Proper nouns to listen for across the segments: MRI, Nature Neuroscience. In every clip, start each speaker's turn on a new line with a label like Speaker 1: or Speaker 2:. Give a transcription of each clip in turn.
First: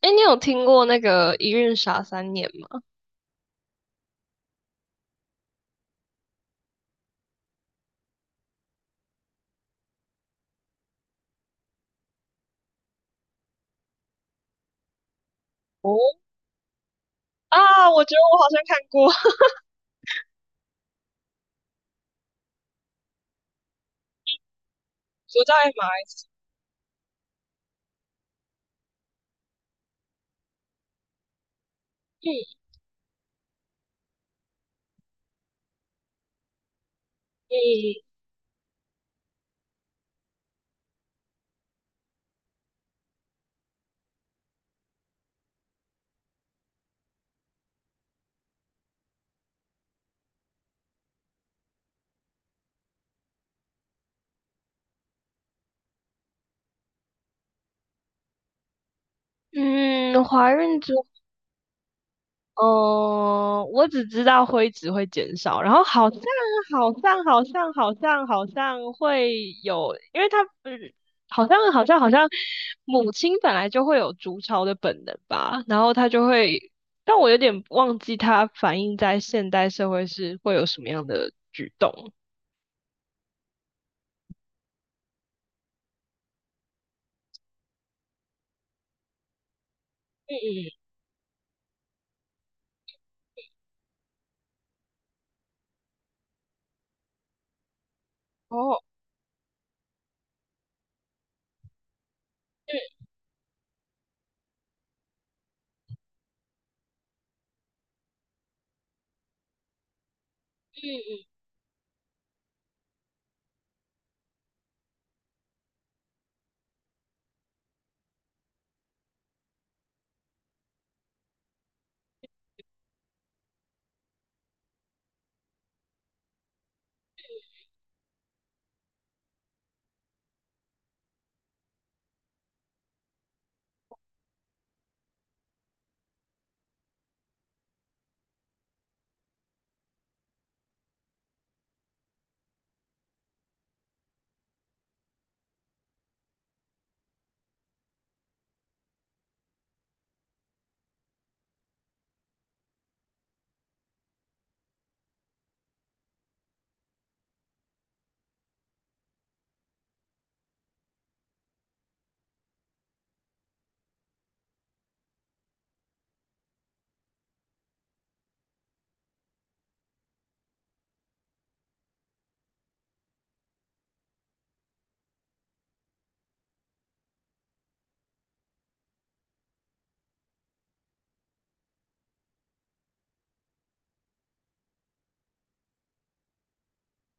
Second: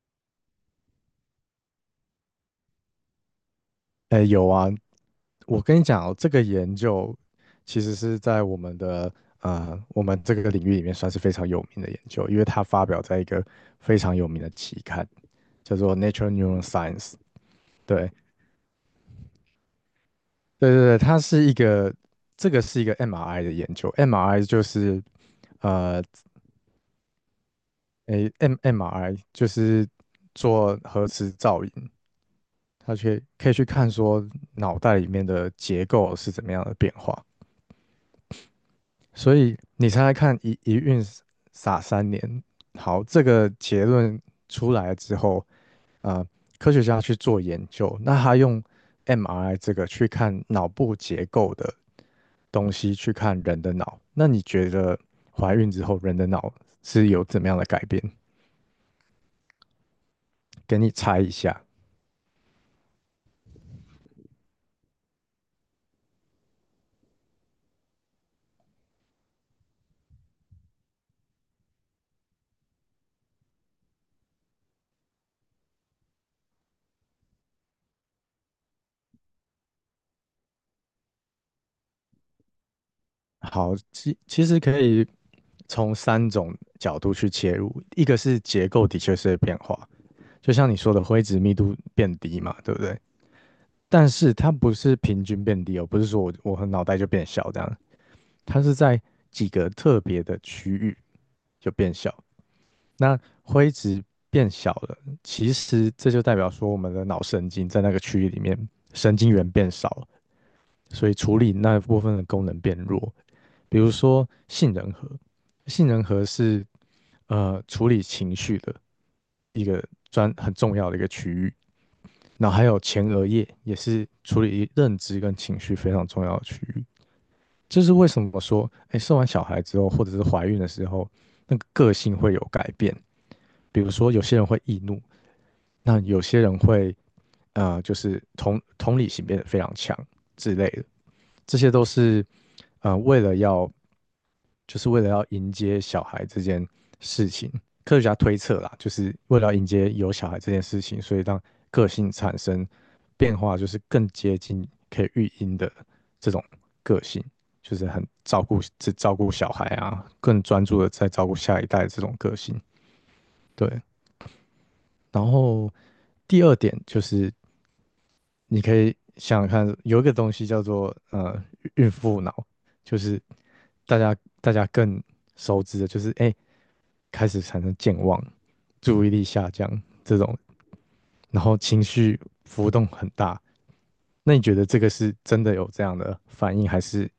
Speaker 1: 哎，你有听过那个《一孕傻三年》吗？
Speaker 2: 哎，有啊，我跟你讲哦，这个研究其实是在我们的我们这个领域里面算是非常有名的研究，因为它发表在一个非常有名的期刊，叫
Speaker 1: 哦
Speaker 2: 做《Nature Neuroscience》。
Speaker 1: 啊，我
Speaker 2: 对，
Speaker 1: 觉得我好像看过，
Speaker 2: 对，它是一个，这个是一个 MRI 的研究，MRI 就是
Speaker 1: 我在马来
Speaker 2: 呃，
Speaker 1: 西
Speaker 2: 诶，M MRI 就是做核磁造影，
Speaker 1: 亚。
Speaker 2: 它去可以去看说脑袋里面的结构是怎么样的变化。所以你猜猜看一孕傻三年，好，这个结论出来之后，啊，科学家去做研究，那他用 MRI 这个去看脑部结构的东西，去看人的脑。那你觉得怀孕之后人的脑是有怎么样的改变？
Speaker 1: 嗯嗯嗯，怀
Speaker 2: 给
Speaker 1: 孕
Speaker 2: 你
Speaker 1: 之后，
Speaker 2: 猜一下。
Speaker 1: 我只知道灰值会减少，然后好像好像好像好像好像会有，因为他嗯，好像好像好像母亲本来就会有筑巢的本能吧，然后它就会，但我有点忘记它反映在现代社会是会有什么样的举动。
Speaker 2: 好，其实可以从三种角度去切入，一个是结构的确是会变化，
Speaker 1: 嗯
Speaker 2: 就像你
Speaker 1: 嗯
Speaker 2: 说的灰质密度变低嘛，对不对？但是它不是平均变低哦，不是说我脑袋就变小这样，它
Speaker 1: 哦，
Speaker 2: 是在几个特别的区域就变小。那灰质变小了，其实这就代表说我们的脑神经在那个区域里面神经元变少了，所以
Speaker 1: 嗯
Speaker 2: 处理那部分的功能变弱。比如说杏仁核，杏仁核是处理情绪的一个很重要的一个区域，然后还有前额叶也是处理认知跟情绪非常重要的区域。这是为什么说，哎，生完小孩之后，或者是怀孕的时候，那个个性会有改变。比如说，有些人会易怒，那有些人会，就是同理心变得非常强之类的。这些都是，为了要，就是为了要迎接小孩这件事情，科学家推测啦，就是为了要迎接有小孩这件事情，所以让个性产生变化，就是更接近可以育婴的这种个性，就是很照顾只照顾小孩啊，更专注的在照顾下一代这种个性。对，然后第二点就是你可以想想看，有一个东西叫做孕妇脑，就是大家大家更熟知的，就是诶开始产生健忘、注意力下降这种，然后情绪浮动很大。那你觉得这个是真的有这样的反应，还是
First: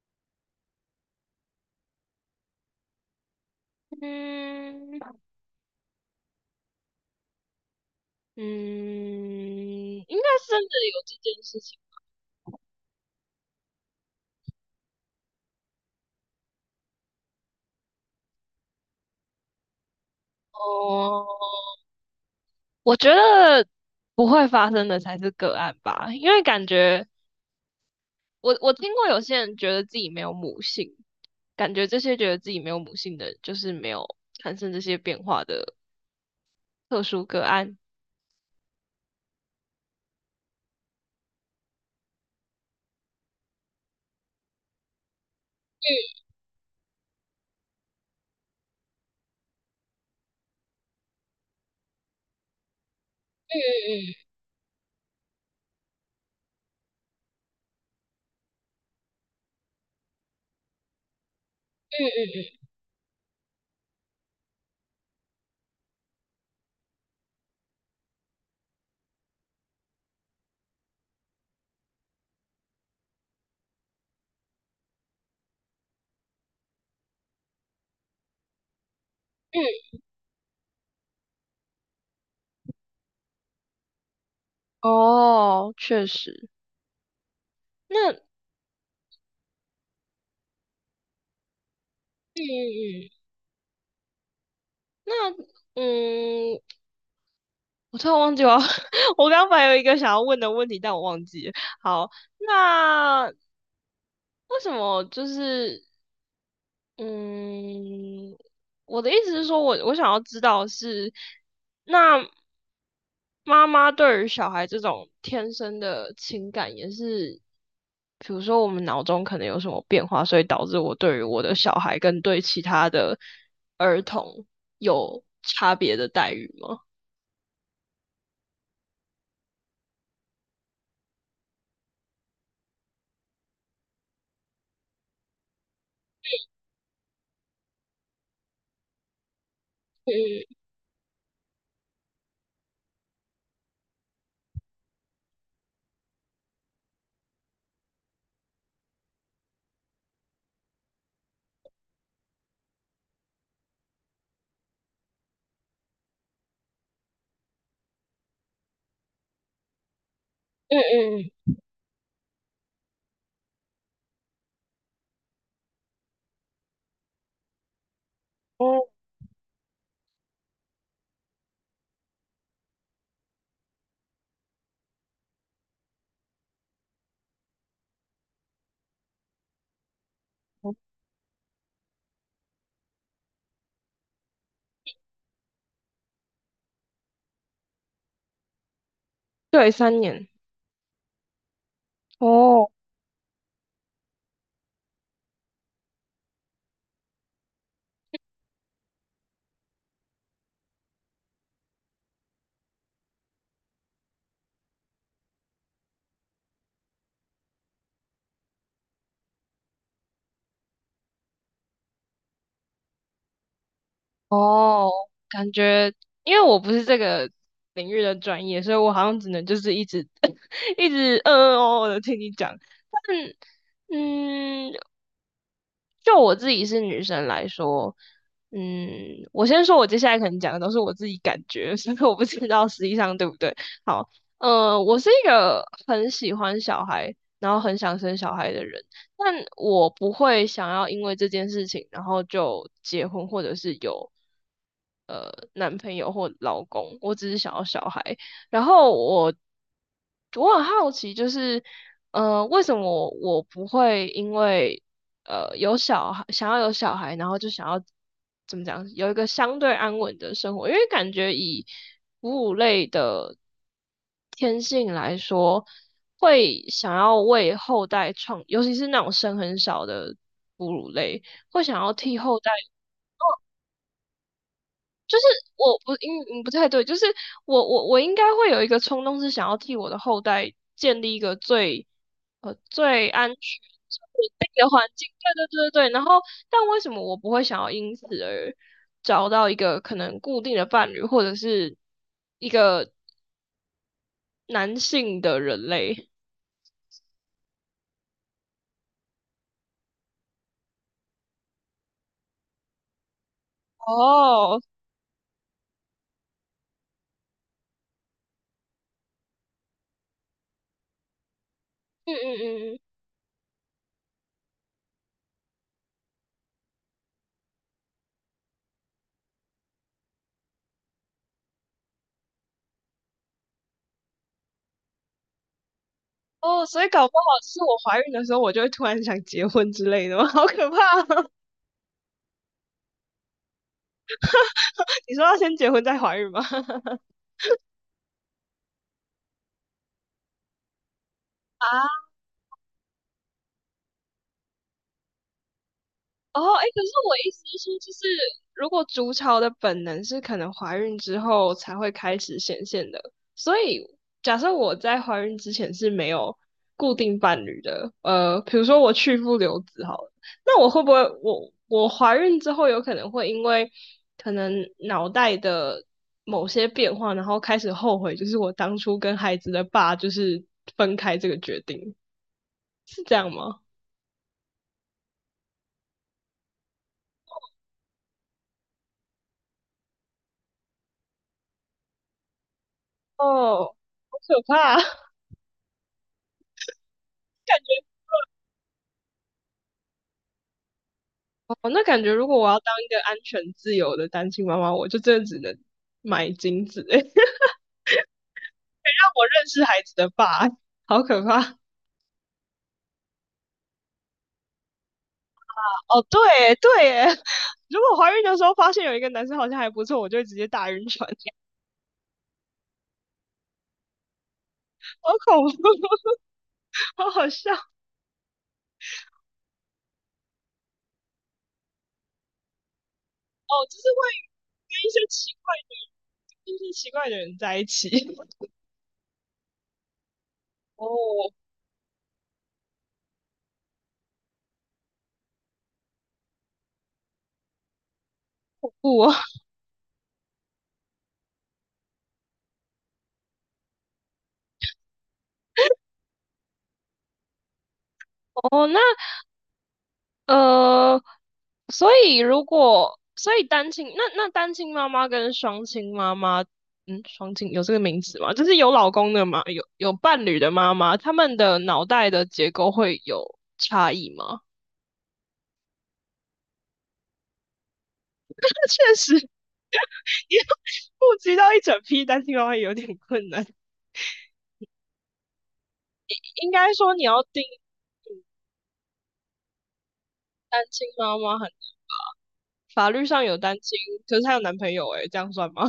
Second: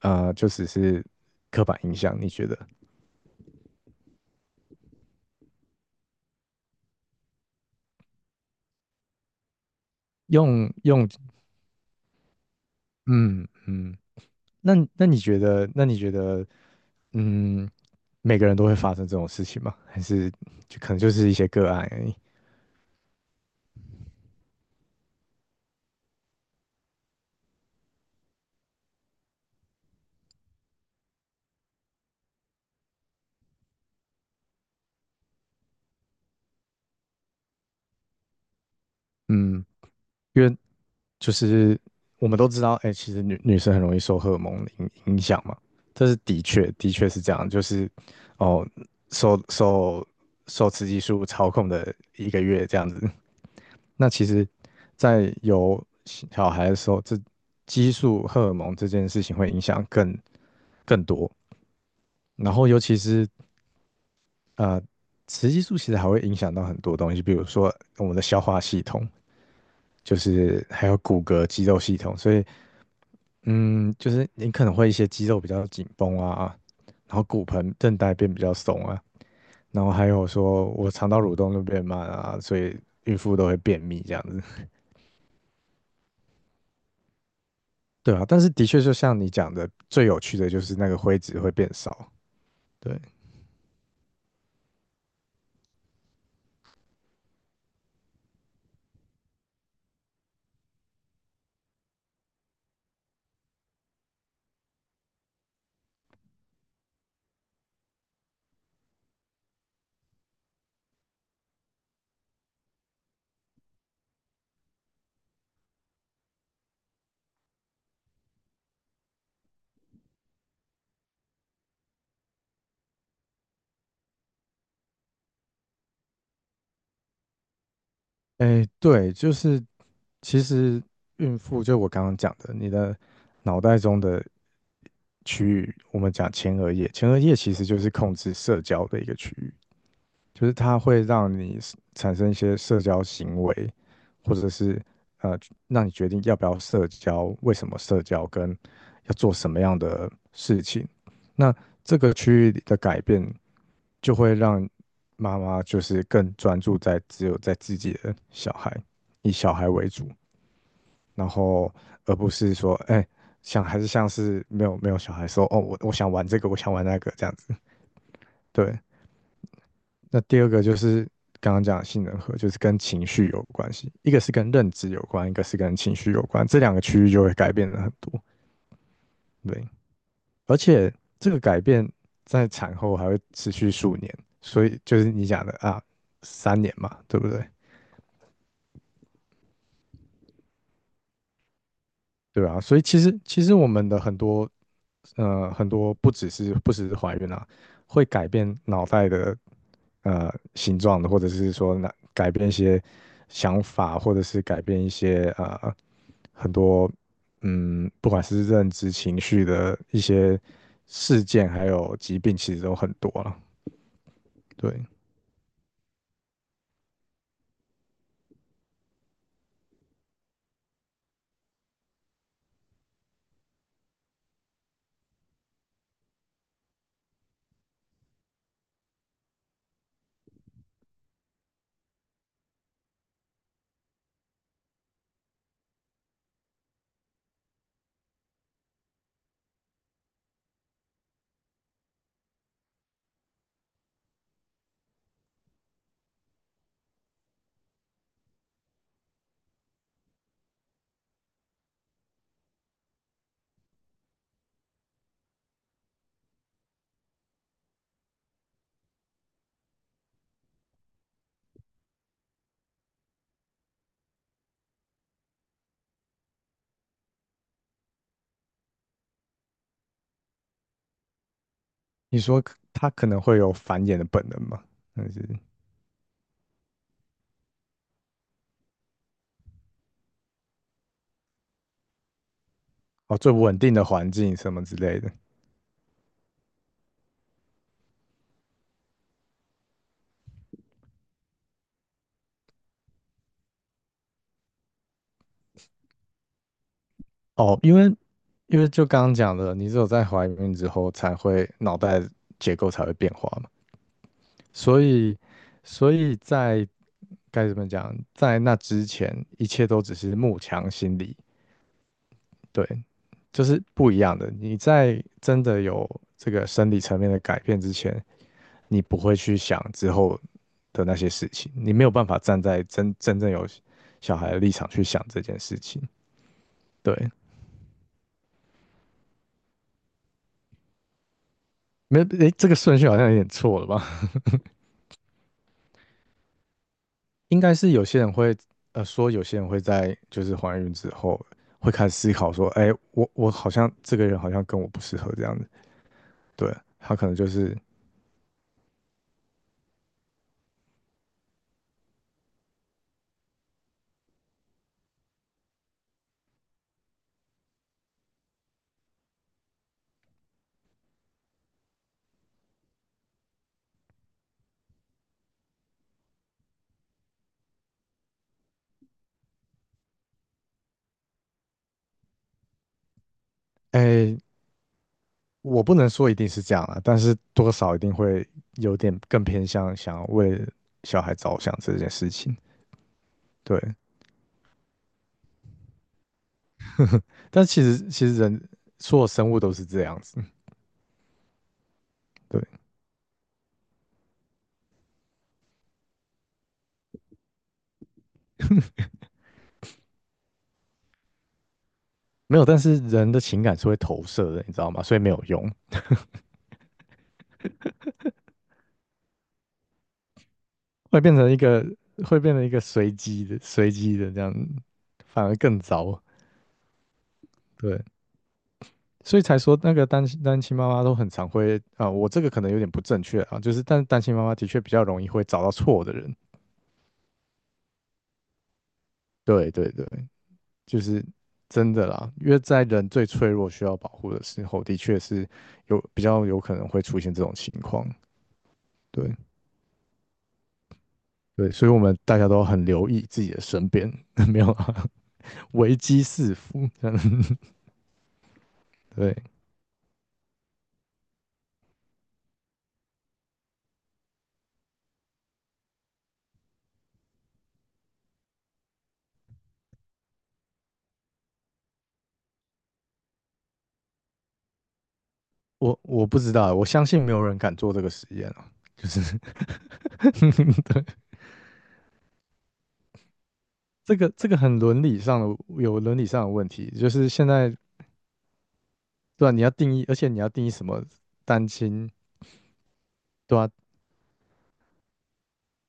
Speaker 2: 就只是刻板印象？你觉得
Speaker 1: 嗯嗯，嗯，应该是真的
Speaker 2: 用
Speaker 1: 有
Speaker 2: 用
Speaker 1: 这件事情。
Speaker 2: 嗯嗯，那你觉得嗯每个人都会发生这种事情吗？还是就可能就是一
Speaker 1: 哦，
Speaker 2: 些个案而已？
Speaker 1: 我觉得不会发生的才是个案吧，因为感觉我听过有些人觉得自己没有母性，感觉这些觉得自己没有母性的人就是没有产生这些变化的特殊个案。
Speaker 2: 嗯，因为就是我们都知道，哎、其实女生很容易受荷尔蒙的影响嘛，这是的确的确是这样，就是哦，受受受雌激素操控的一个月这样子。那其
Speaker 1: 嗯
Speaker 2: 实，在有小孩的时候，这激素荷尔蒙这件事情会影响更多。
Speaker 1: 嗯
Speaker 2: 然后，尤其是呃，雌激素其实还会影响到很多东西，比如说我们的消化系统，就是还有骨骼、肌肉系统，所以嗯，就是你可能会一些肌肉比较紧绷啊，然后骨盆韧带变比较松啊，
Speaker 1: 嗯嗯。
Speaker 2: 然后还有说我肠道蠕动就变慢啊，所以孕妇都会便秘这样子，
Speaker 1: 哦，确实。那
Speaker 2: 对
Speaker 1: 嗯
Speaker 2: 啊，但是的确就像你讲的，最有趣的就是那个灰质会变少，对。
Speaker 1: 嗯，那嗯，我突然忘记了，我刚刚本来有一个想要问的问题，但我忘记了。好，那为什么就是嗯，我的意思是说我想要知道的是，那妈妈对于小孩这种天生的情感也是，比如说我们脑中可能有什么变化，所以导致我对于我的小孩跟对其他的儿童有差别的待遇吗？
Speaker 2: 哎，对，就是其实孕妇，就我刚刚讲的，你的脑袋中的区域，我们讲前额叶，前额叶其实就是控制社交的一个区域。就
Speaker 1: 嗯
Speaker 2: 是它会让你 产生一些社交行为，或者是呃，让你决定要不要社交，为什么社交，跟要做什么样的事情。那这个区域里的改变，就会让妈妈就是更专注在只有在自己的小孩，以小孩为主，
Speaker 1: 嗯
Speaker 2: 然
Speaker 1: 嗯嗯，
Speaker 2: 后而不是说，哎、像还是像是没有小孩说，哦，我想玩这个，我想玩那个这样子。对，
Speaker 1: 哦，
Speaker 2: 那第二个就是刚刚讲的杏仁核，就是跟情绪有关系，一个是跟认知有关，一个是跟情绪有关，这两个区域就会改变的很多。对，而且这个改变在产后还会持续数年，所以就是你讲的啊，三年嘛，对不对？
Speaker 1: 对，三年。
Speaker 2: 对啊，
Speaker 1: 哦
Speaker 2: 所以其实我们的很多不只是怀孕啊，会改变脑袋的形状的，或者是说那改变一些想法，或者是改变一些很多嗯不管是认知、情绪的一些事件，还有疾病，其实都很多了。对，
Speaker 1: 哦，感觉因为我不是这个领域的专业，所以我好像只能就是一直 一直嗯嗯哦哦的听你讲。但嗯，就我自己是女生来说，嗯，我先说，我接下来可能讲的都是我自己感觉，所以我不知道实际上对不对。好，我是一个很喜欢小孩，然后很想生小孩的人，但我不会想要因为这件事情，然后就结婚或者是有男朋友或老公，我只是想要小孩。然后我很好奇，就是为什么我不会因为有小孩，想要有小孩，然后就想要怎么讲，有一个相对安稳的生活，因为感觉以哺乳类的天性来说，会想要为后代创，尤其是那种生很少的哺乳类，会想要替
Speaker 2: 你
Speaker 1: 后
Speaker 2: 说
Speaker 1: 代
Speaker 2: 可它可能会有繁衍的本能嘛？但是
Speaker 1: 我不应嗯不太对，就是我应该会有一个冲动，是想要替我的后代建立一个最最
Speaker 2: 哦，
Speaker 1: 安
Speaker 2: 最
Speaker 1: 全、
Speaker 2: 不稳定的
Speaker 1: 最
Speaker 2: 环
Speaker 1: 稳
Speaker 2: 境什
Speaker 1: 定
Speaker 2: 么
Speaker 1: 的
Speaker 2: 之
Speaker 1: 环
Speaker 2: 类
Speaker 1: 境。
Speaker 2: 的。
Speaker 1: 对对对对对。然后，但为什么我不会想要因此而找到一个可能固定的伴侣，或者是一个男性的人类？
Speaker 2: 哦，因为就刚刚讲的，你只有在怀孕之后才会脑袋结构才会变化嘛，
Speaker 1: 哦，
Speaker 2: 所以所以在该怎么讲，在那之前一切都只是慕强心理，
Speaker 1: 嗯嗯
Speaker 2: 对，
Speaker 1: 嗯嗯，
Speaker 2: 就是不一样的。你在真的有这个生理层面的改变之前，你不会去想之后的那些事情，你没有办法站在真正有小孩的立场去想这件事情，
Speaker 1: 哦，所以搞
Speaker 2: 对。
Speaker 1: 不好是我怀孕的时候，我就会突然想结婚之类的吗？好可怕。哦！
Speaker 2: 没，诶，这个顺序好像有点错了吧？
Speaker 1: 你说要先结婚再怀孕吗？
Speaker 2: 应该是有些人会，说有些人会在就是怀孕之后会开始
Speaker 1: 啊，
Speaker 2: 思考说，哎，我好像这个人好像跟我不适合这样子，
Speaker 1: 哦，
Speaker 2: 对，
Speaker 1: 哎，可是
Speaker 2: 他可能
Speaker 1: 我
Speaker 2: 就
Speaker 1: 意思
Speaker 2: 是，
Speaker 1: 是说，就是如果筑巢的本能是可能怀孕之后才会开始显现的，所以假设我在怀孕之前是没有固定伴侣的，比如说我去父留子好了，那我会不会我怀孕之后有可能会因为可能脑袋的某些变化，然后开始后悔，就是我当初跟孩子的爸就是分开这个决定，是这样吗？
Speaker 2: 哎，我不能说一定是这样啊，但是多少一定会有点更偏向想要为小孩着想这件事情，对，
Speaker 1: 哦，好可怕啊，
Speaker 2: 但
Speaker 1: 感
Speaker 2: 其实人所有生物都是这样子，嗯
Speaker 1: 哦，那感觉如果
Speaker 2: 对，
Speaker 1: 我要当一个安全自由的单亲妈妈，我就真的只能买精子，让我认识孩子的爸，好可怕。
Speaker 2: 没有，但是人的情感是会投射的，你知道吗？所以没有用，
Speaker 1: 哦，对耶对耶，如果怀孕的时候发现有一个男生好像还不错，我就会直接大晕
Speaker 2: 会
Speaker 1: 船，
Speaker 2: 变 成一个会变成一个随机的这样，
Speaker 1: 好
Speaker 2: 反而
Speaker 1: 恐
Speaker 2: 更
Speaker 1: 怖，
Speaker 2: 糟。
Speaker 1: 好好笑。
Speaker 2: 对，所以才说那个单亲妈妈都很常会啊，我这个可能有点不正确啊，
Speaker 1: 哦，
Speaker 2: 就是
Speaker 1: 就
Speaker 2: 但是
Speaker 1: 是
Speaker 2: 单
Speaker 1: 会
Speaker 2: 亲妈妈的确比
Speaker 1: 跟
Speaker 2: 较
Speaker 1: 一
Speaker 2: 容
Speaker 1: 些
Speaker 2: 易会
Speaker 1: 奇
Speaker 2: 找到
Speaker 1: 怪
Speaker 2: 错的人。
Speaker 1: 的、一些奇怪的人在一起。
Speaker 2: 对对对，就是
Speaker 1: 哦，
Speaker 2: 真的啦，因为在人最脆弱需要保护的时候，的确是有比较有可能会出现这种情况。
Speaker 1: 不
Speaker 2: 对对，所以我们大家都很留意自己的身边，没有啊，危机四伏。这样
Speaker 1: 哦，那
Speaker 2: 对。
Speaker 1: 呃，所以如果所以单亲，那那单亲妈妈跟双亲妈妈，嗯，双亲有这个名字吗？就是有老公的妈，有伴侣的妈妈，他们的脑袋的结构会有差异吗？
Speaker 2: 我不知道，我相信没有人敢做这个实验 啊。
Speaker 1: 那
Speaker 2: 就
Speaker 1: 确
Speaker 2: 是
Speaker 1: 实，要
Speaker 2: 对，
Speaker 1: 顾及到一整批单亲妈妈有点困难。
Speaker 2: 这个很伦理上的有伦理上的问
Speaker 1: 应
Speaker 2: 题，
Speaker 1: 该
Speaker 2: 就
Speaker 1: 说你
Speaker 2: 是
Speaker 1: 要
Speaker 2: 现
Speaker 1: 定
Speaker 2: 在
Speaker 1: 义
Speaker 2: 对吧、你要定义，而且你要定义
Speaker 1: 单
Speaker 2: 什么
Speaker 1: 亲妈妈
Speaker 2: 单
Speaker 1: 很，
Speaker 2: 亲，
Speaker 1: 法律上有
Speaker 2: 对吧、
Speaker 1: 单亲，可是她有男朋友、欸，诶，这样算吗？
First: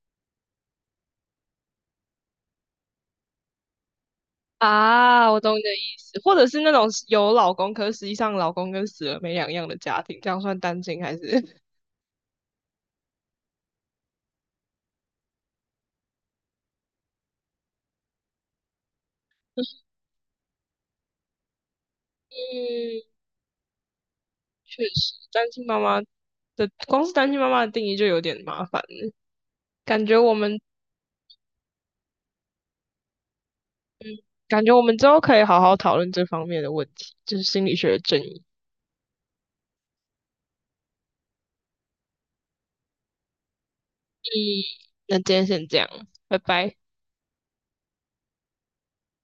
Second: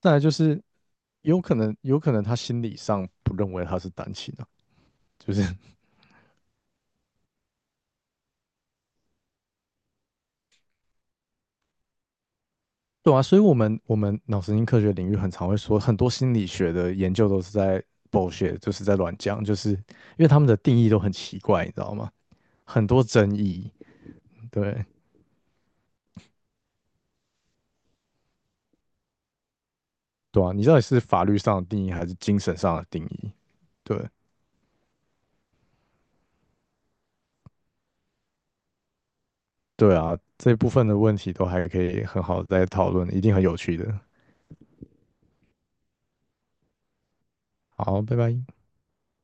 Speaker 2: 再来就是有可能他心理上不认为他是单亲啊，
Speaker 1: 啊，
Speaker 2: 就
Speaker 1: 我
Speaker 2: 是
Speaker 1: 懂你的意思，或者是那种有老公，可是实际上老公跟死了没两样的家庭，这样算单亲还是？
Speaker 2: 对啊。所以我们脑神经科学领域很常会说，很多心理学的研究都是在 bullshit，就是在乱讲，就是因为他们的定义都很奇怪，你知道吗？
Speaker 1: 嗯，
Speaker 2: 很多争议，
Speaker 1: 确
Speaker 2: 对。
Speaker 1: 实，单亲妈妈的光是单亲妈妈的定义就有点麻烦了，感觉我
Speaker 2: 对啊，
Speaker 1: 们
Speaker 2: 你到底是法律上的定义还是精神上的定义？对
Speaker 1: 感觉我们之后可以好好讨论这方面的问题，就是心理学的争议。
Speaker 2: 对啊，这部分的问题都还可以很好地再讨论，一定很有趣的。
Speaker 1: 嗯，那今天先这样，拜拜。
Speaker 2: 好，拜拜。